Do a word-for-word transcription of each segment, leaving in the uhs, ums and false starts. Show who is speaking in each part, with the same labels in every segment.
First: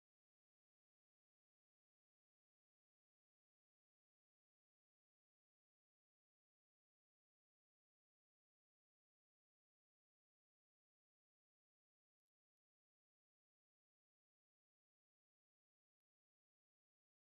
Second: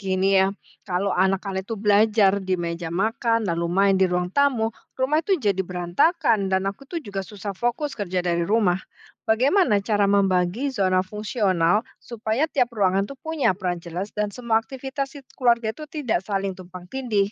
Speaker 1: Gini ya, kalau anak-anak itu belajar di meja makan, lalu main di ruang tamu, rumah itu jadi berantakan dan aku tuh juga susah fokus kerja dari rumah. Bagaimana cara membagi zona fungsional supaya tiap ruangan tuh punya peran jelas dan semua aktivitas it- keluarga itu tidak saling tumpang tindih?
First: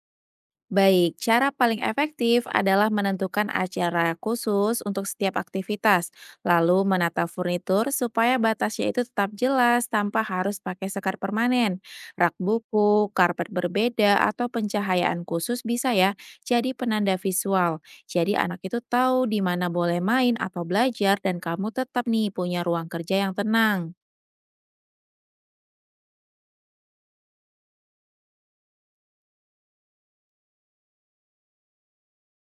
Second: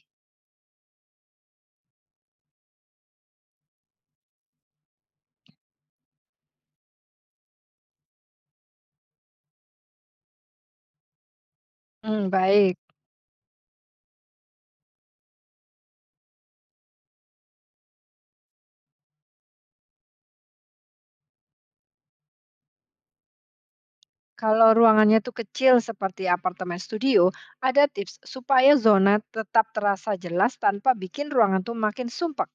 Speaker 2: Baik, cara paling efektif adalah menentukan acara khusus untuk setiap aktivitas, lalu menata furnitur supaya batasnya itu tetap jelas tanpa harus pakai sekat permanen.
Speaker 1: Hmm,
Speaker 2: Rak
Speaker 1: baik.
Speaker 2: buku, karpet berbeda, atau pencahayaan khusus bisa ya jadi penanda visual. Jadi anak itu tahu di mana boleh main atau belajar dan kamu tetap nih punya ruang kerja yang tenang.
Speaker 1: Kalau ruangannya tuh kecil seperti apartemen studio, ada tips supaya zona tetap terasa jelas tanpa bikin ruangan tuh makin sumpek.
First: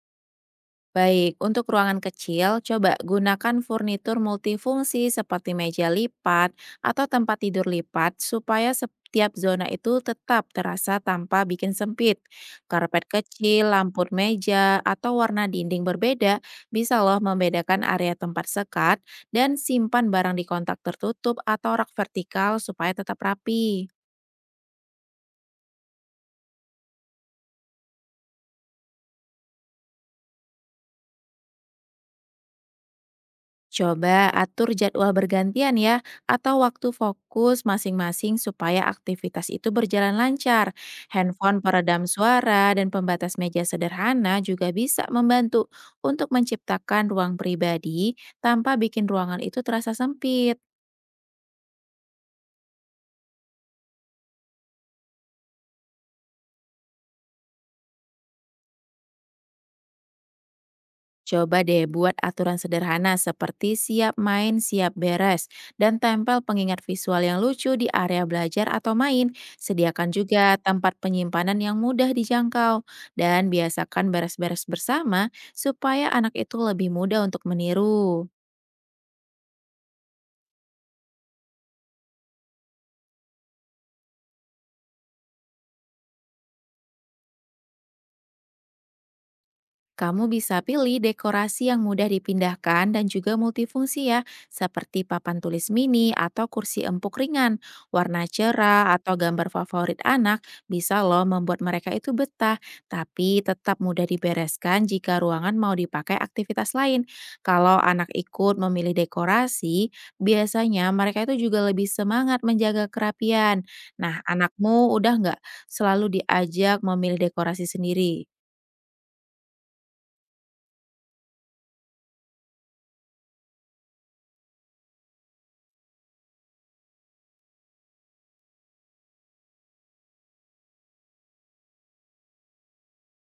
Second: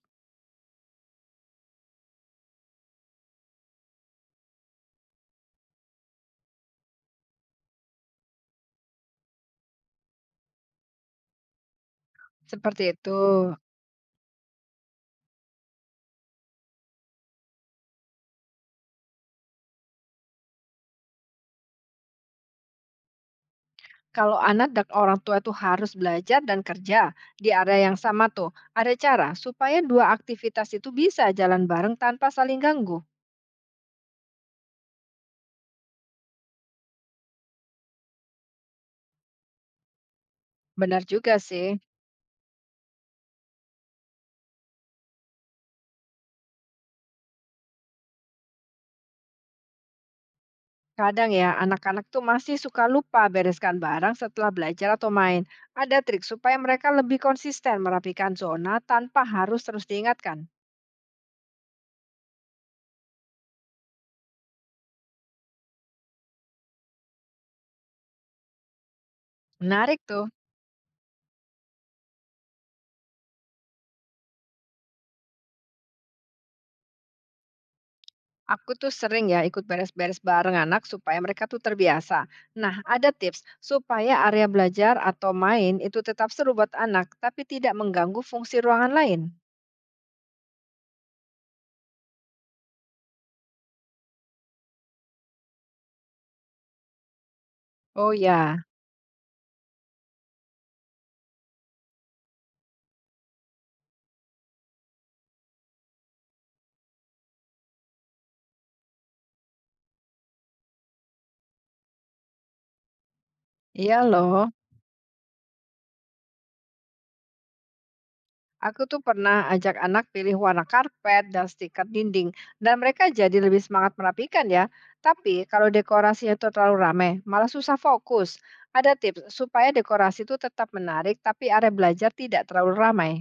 Speaker 2: Baik, untuk ruangan kecil, coba gunakan furnitur multifungsi seperti meja lipat atau tempat tidur lipat supaya setiap zona itu tetap terasa tanpa bikin sempit.
Speaker 1: Seperti itu.
Speaker 2: Karpet kecil, lampu meja, atau warna dinding berbeda bisa loh membedakan area tempat sekat dan simpan barang di kontak tertutup atau rak vertikal supaya tetap rapi.
Speaker 1: Kalau anak dan orang tua itu harus belajar dan kerja di area yang sama tuh, ada cara supaya dua aktivitas itu bisa jalan bareng tanpa saling ganggu.
Speaker 2: Coba atur jadwal bergantian ya, atau waktu fokus masing-masing supaya aktivitas itu berjalan lancar.
Speaker 1: Benar juga
Speaker 2: Handphone
Speaker 1: sih.
Speaker 2: peredam suara dan pembatas meja sederhana juga bisa membantu untuk menciptakan ruang pribadi tanpa bikin ruangan itu terasa sempit.
Speaker 1: Kadang ya, anak-anak tuh masih suka lupa bereskan barang setelah belajar atau main. Ada trik supaya mereka lebih konsisten merapikan zona tanpa harus terus diingatkan.
Speaker 2: Coba deh buat aturan sederhana seperti siap main, siap beres, dan tempel pengingat visual yang lucu di area belajar atau main.
Speaker 1: Menarik
Speaker 2: Sediakan
Speaker 1: tuh.
Speaker 2: juga tempat penyimpanan yang mudah dijangkau, dan biasakan beres-beres bersama supaya anak itu lebih mudah untuk meniru.
Speaker 1: Aku tuh sering ya ikut beres-beres bareng anak supaya mereka tuh terbiasa. Nah, ada tips supaya area belajar atau main itu tetap seru buat anak, tapi tidak mengganggu fungsi ruangan lain.
Speaker 2: Kamu bisa pilih dekorasi yang mudah dipindahkan dan juga multifungsi ya, seperti papan tulis mini atau kursi empuk ringan.
Speaker 1: Oh
Speaker 2: Warna
Speaker 1: ya,
Speaker 2: cerah atau gambar favorit anak bisa loh membuat mereka itu betah, tapi tetap mudah dibereskan jika ruangan mau dipakai aktivitas lain. Kalau anak ikut memilih dekorasi, biasanya mereka itu juga lebih semangat menjaga kerapian.
Speaker 1: iya
Speaker 2: Nah,
Speaker 1: loh.
Speaker 2: anakmu udah nggak selalu diajak memilih dekorasi sendiri?
Speaker 1: Aku tuh pernah ajak anak pilih warna karpet dan stiker dinding, dan mereka jadi lebih semangat merapikan ya. Tapi kalau dekorasinya itu terlalu rame, malah susah fokus. Ada tips supaya dekorasi itu tetap menarik, tapi area belajar tidak terlalu ramai.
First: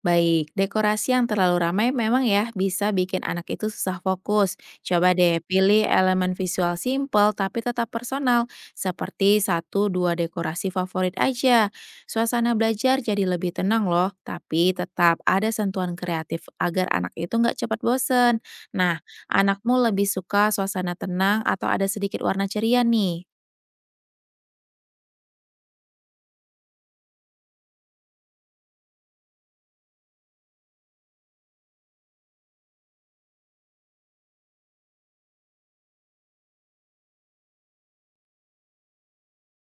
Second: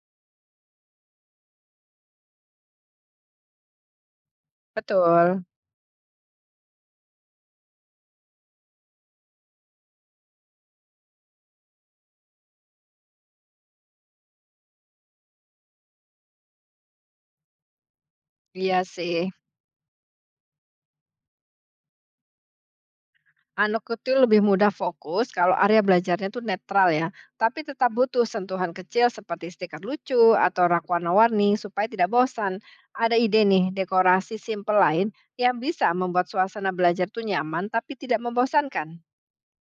Speaker 2: Baik, dekorasi yang terlalu ramai memang ya bisa bikin anak itu susah fokus. Coba
Speaker 1: Betul,
Speaker 2: deh pilih elemen visual simple tapi tetap personal, seperti satu dua dekorasi favorit aja. Suasana belajar jadi lebih tenang loh, tapi tetap ada sentuhan kreatif agar anak itu nggak cepat bosen.
Speaker 1: iya
Speaker 2: Nah,
Speaker 1: sih.
Speaker 2: anakmu lebih suka suasana tenang atau ada sedikit warna ceria nih?
Speaker 1: Anakku tuh lebih mudah fokus kalau area belajarnya tuh netral ya, tapi tetap butuh sentuhan kecil seperti stiker lucu atau rak warna-warni supaya tidak bosan. Ada ide nih, dekorasi simple lain yang bisa membuat suasana belajar tuh nyaman tapi tidak membosankan.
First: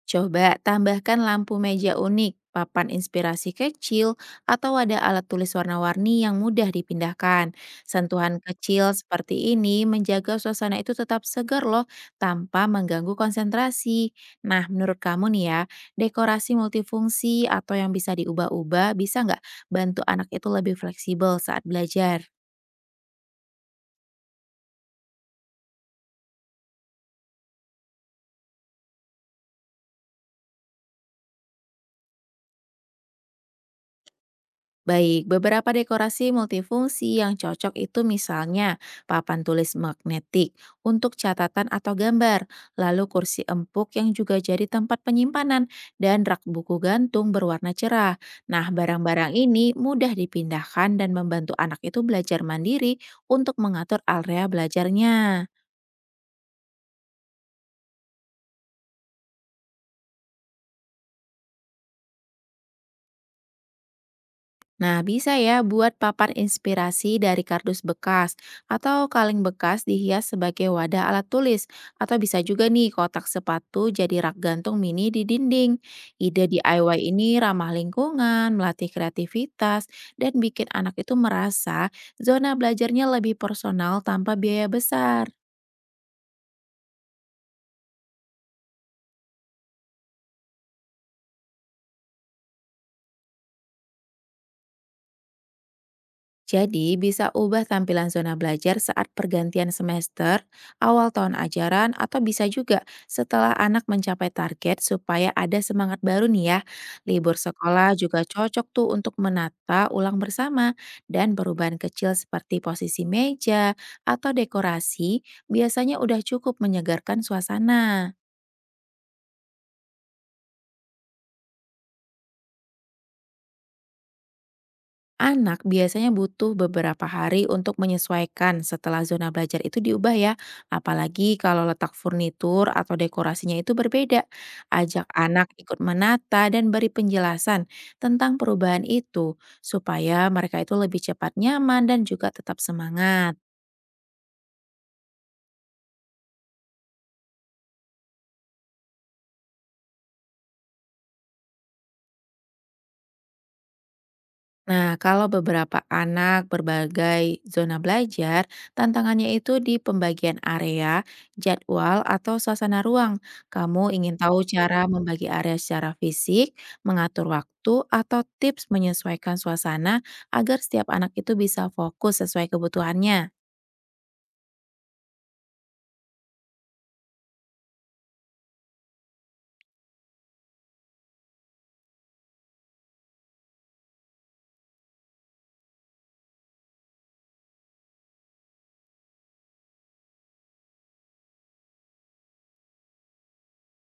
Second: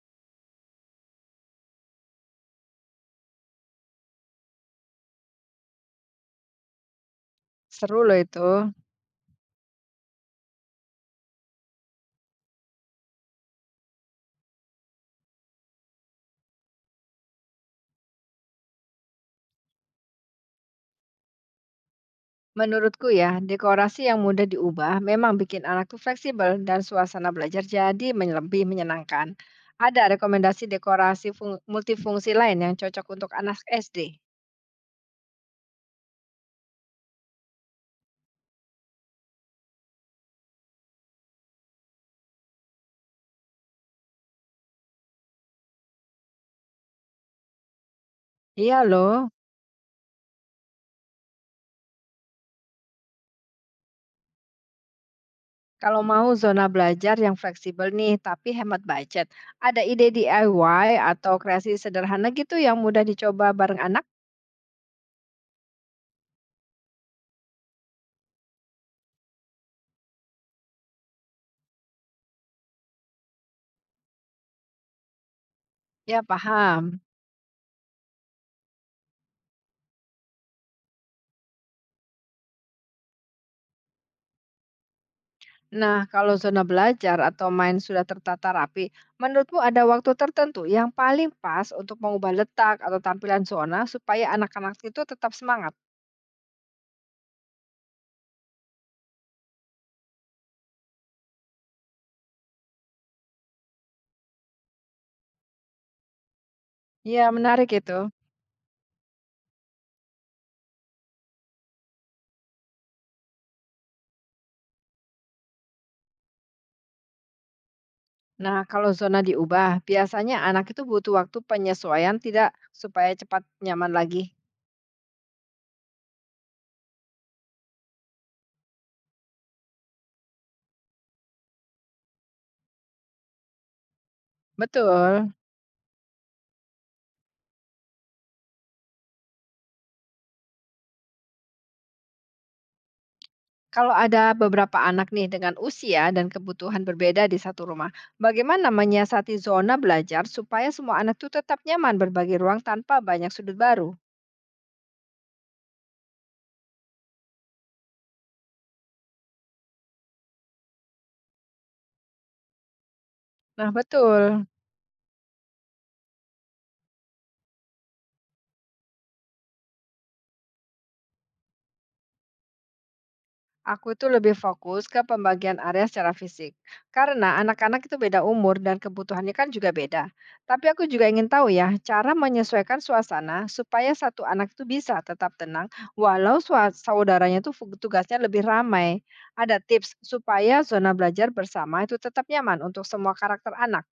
Speaker 2: Coba tambahkan lampu meja unik, papan inspirasi kecil, atau ada alat tulis warna-warni yang mudah dipindahkan.
Speaker 1: Seru loh
Speaker 2: Sentuhan
Speaker 1: itu.
Speaker 2: kecil seperti ini menjaga suasana itu tetap segar loh, tanpa mengganggu konsentrasi. Nah, menurut kamu nih ya, dekorasi multifungsi atau yang bisa diubah-ubah bisa nggak bantu anak itu lebih fleksibel saat belajar?
Speaker 1: Menurutku ya, dekorasi yang mudah diubah memang bikin anak tuh fleksibel dan suasana belajar jadi men- lebih menyenangkan. Ada rekomendasi dekorasi fung- multifungsi lain yang cocok untuk anak S D?
Speaker 2: Baik, beberapa dekorasi multifungsi yang cocok itu misalnya papan tulis magnetik untuk catatan atau gambar, lalu kursi empuk yang juga jadi tempat penyimpanan, dan rak buku gantung berwarna cerah. Nah,
Speaker 1: Iya loh.
Speaker 2: barang-barang ini mudah dipindahkan dan membantu anak itu belajar mandiri untuk mengatur area belajarnya.
Speaker 1: Kalau mau zona belajar yang fleksibel nih, tapi hemat budget. Ada ide D I Y atau kreasi sederhana gitu yang mudah dicoba bareng anak?
Speaker 2: Nah, bisa ya buat papan inspirasi dari kardus bekas atau kaleng bekas dihias sebagai wadah alat tulis atau bisa juga nih kotak sepatu jadi rak gantung mini di dinding.
Speaker 1: Ya,
Speaker 2: Ide
Speaker 1: paham.
Speaker 2: D I Y ini ramah lingkungan, melatih kreativitas, dan bikin anak itu merasa zona belajarnya lebih personal tanpa biaya besar.
Speaker 1: Nah, kalau zona belajar atau main sudah tertata rapi, menurutmu ada waktu tertentu yang paling pas untuk mengubah letak atau tampilan zona supaya anak-anak itu tetap semangat?
Speaker 2: Jadi, bisa ubah tampilan zona belajar saat pergantian semester, awal tahun ajaran, atau bisa juga setelah anak mencapai target supaya ada semangat baru nih ya.
Speaker 1: Ya,
Speaker 2: Libur
Speaker 1: menarik
Speaker 2: sekolah
Speaker 1: itu.
Speaker 2: juga cocok tuh untuk menata ulang bersama dan perubahan kecil seperti posisi meja atau dekorasi biasanya udah cukup menyegarkan suasana.
Speaker 1: Nah, kalau zona diubah, biasanya anak itu butuh waktu penyesuaian tidak supaya cepat nyaman lagi.
Speaker 2: Anak biasanya butuh beberapa hari untuk menyesuaikan setelah zona belajar itu diubah ya, apalagi kalau letak furnitur atau dekorasinya itu berbeda. Ajak
Speaker 1: Betul.
Speaker 2: anak ikut menata dan beri penjelasan tentang perubahan itu supaya mereka itu lebih cepat nyaman dan juga tetap semangat.
Speaker 1: Kalau ada beberapa anak nih dengan usia dan kebutuhan berbeda di satu rumah, bagaimana menyiasati zona belajar supaya semua anak tuh tetap nyaman berbagi ruang tanpa banyak sudut baru?
Speaker 2: Nah, kalau beberapa anak berbagai zona belajar, tantangannya itu di pembagian area, jadwal, atau suasana ruang.
Speaker 1: Nah,
Speaker 2: Kamu ingin tahu
Speaker 1: betul.
Speaker 2: cara membagi area secara fisik, mengatur waktu, atau tips menyesuaikan suasana agar setiap anak itu bisa fokus sesuai kebutuhannya.
Speaker 1: Aku itu lebih fokus ke pembagian area secara fisik. Karena anak-anak itu beda umur dan kebutuhannya kan juga beda. Tapi aku juga ingin tahu ya, cara menyesuaikan suasana supaya satu anak itu bisa tetap tenang walau sua- saudaranya itu fu- tugasnya lebih ramai. Ada tips supaya zona belajar bersama itu tetap nyaman untuk semua karakter anak.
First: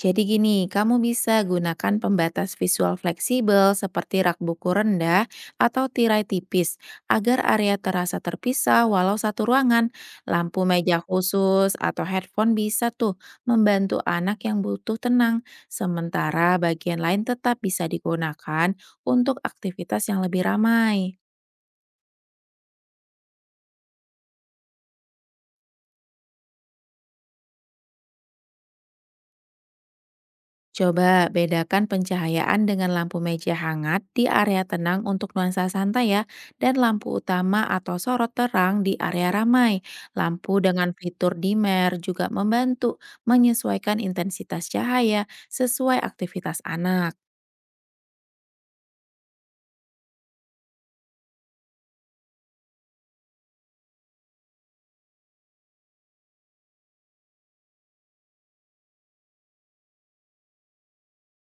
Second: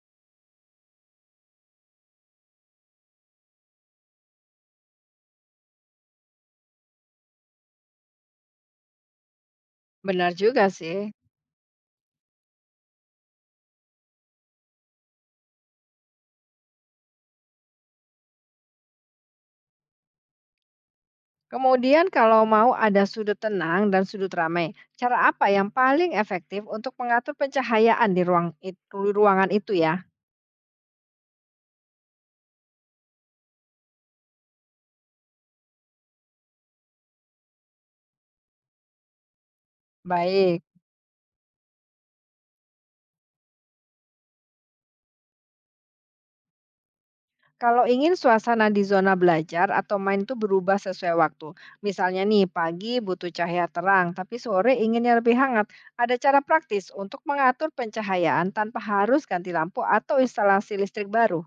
Speaker 2: Jadi gini, kamu bisa gunakan pembatas visual fleksibel seperti rak buku rendah atau tirai tipis agar area terasa terpisah walau satu ruangan.
Speaker 1: Benar
Speaker 2: Lampu
Speaker 1: juga sih.
Speaker 2: meja khusus atau headphone bisa tuh membantu anak yang butuh tenang, sementara bagian lain tetap bisa digunakan untuk aktivitas yang lebih ramai.
Speaker 1: Kemudian kalau mau ada sudut tenang dan sudut ramai, cara apa yang paling efektif untuk mengatur pencahayaan di ruang it- ruangan itu ya?
Speaker 2: Coba bedakan pencahayaan dengan lampu meja hangat di area tenang untuk nuansa santai ya, dan lampu utama atau sorot terang di area ramai.
Speaker 1: Baik.
Speaker 2: Lampu dengan fitur dimmer juga membantu menyesuaikan intensitas cahaya sesuai aktivitas anak.
Speaker 1: Kalau ingin suasana di zona belajar atau main itu berubah sesuai waktu. Misalnya nih, pagi butuh cahaya terang, tapi sore inginnya lebih hangat. Ada cara praktis untuk mengatur pencahayaan tanpa harus ganti lampu atau instalasi listrik baru.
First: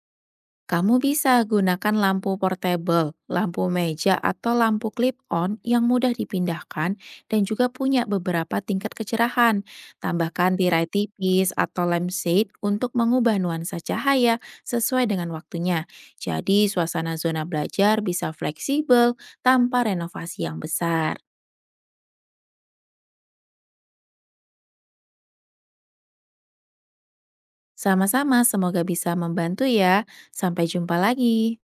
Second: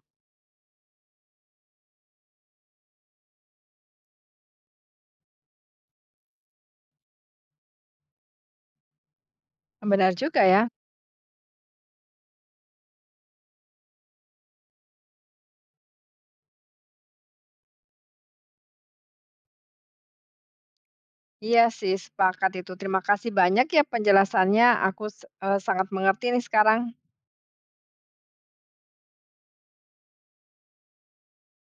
Speaker 2: Kamu bisa gunakan lampu portable, lampu meja, atau lampu clip-on yang mudah dipindahkan dan juga punya beberapa tingkat kecerahan.
Speaker 1: Benar juga
Speaker 2: Tambahkan
Speaker 1: ya.
Speaker 2: tirai tipis atau lampshade untuk mengubah nuansa cahaya sesuai dengan waktunya. Jadi, suasana zona belajar bisa fleksibel tanpa renovasi yang besar.
Speaker 1: Iya sih, sepakat itu. Terima kasih banyak ya penjelasannya. Aku, s eee, sangat mengerti nih sekarang.
Speaker 2: Sama-sama, semoga bisa membantu ya. Sampai jumpa lagi.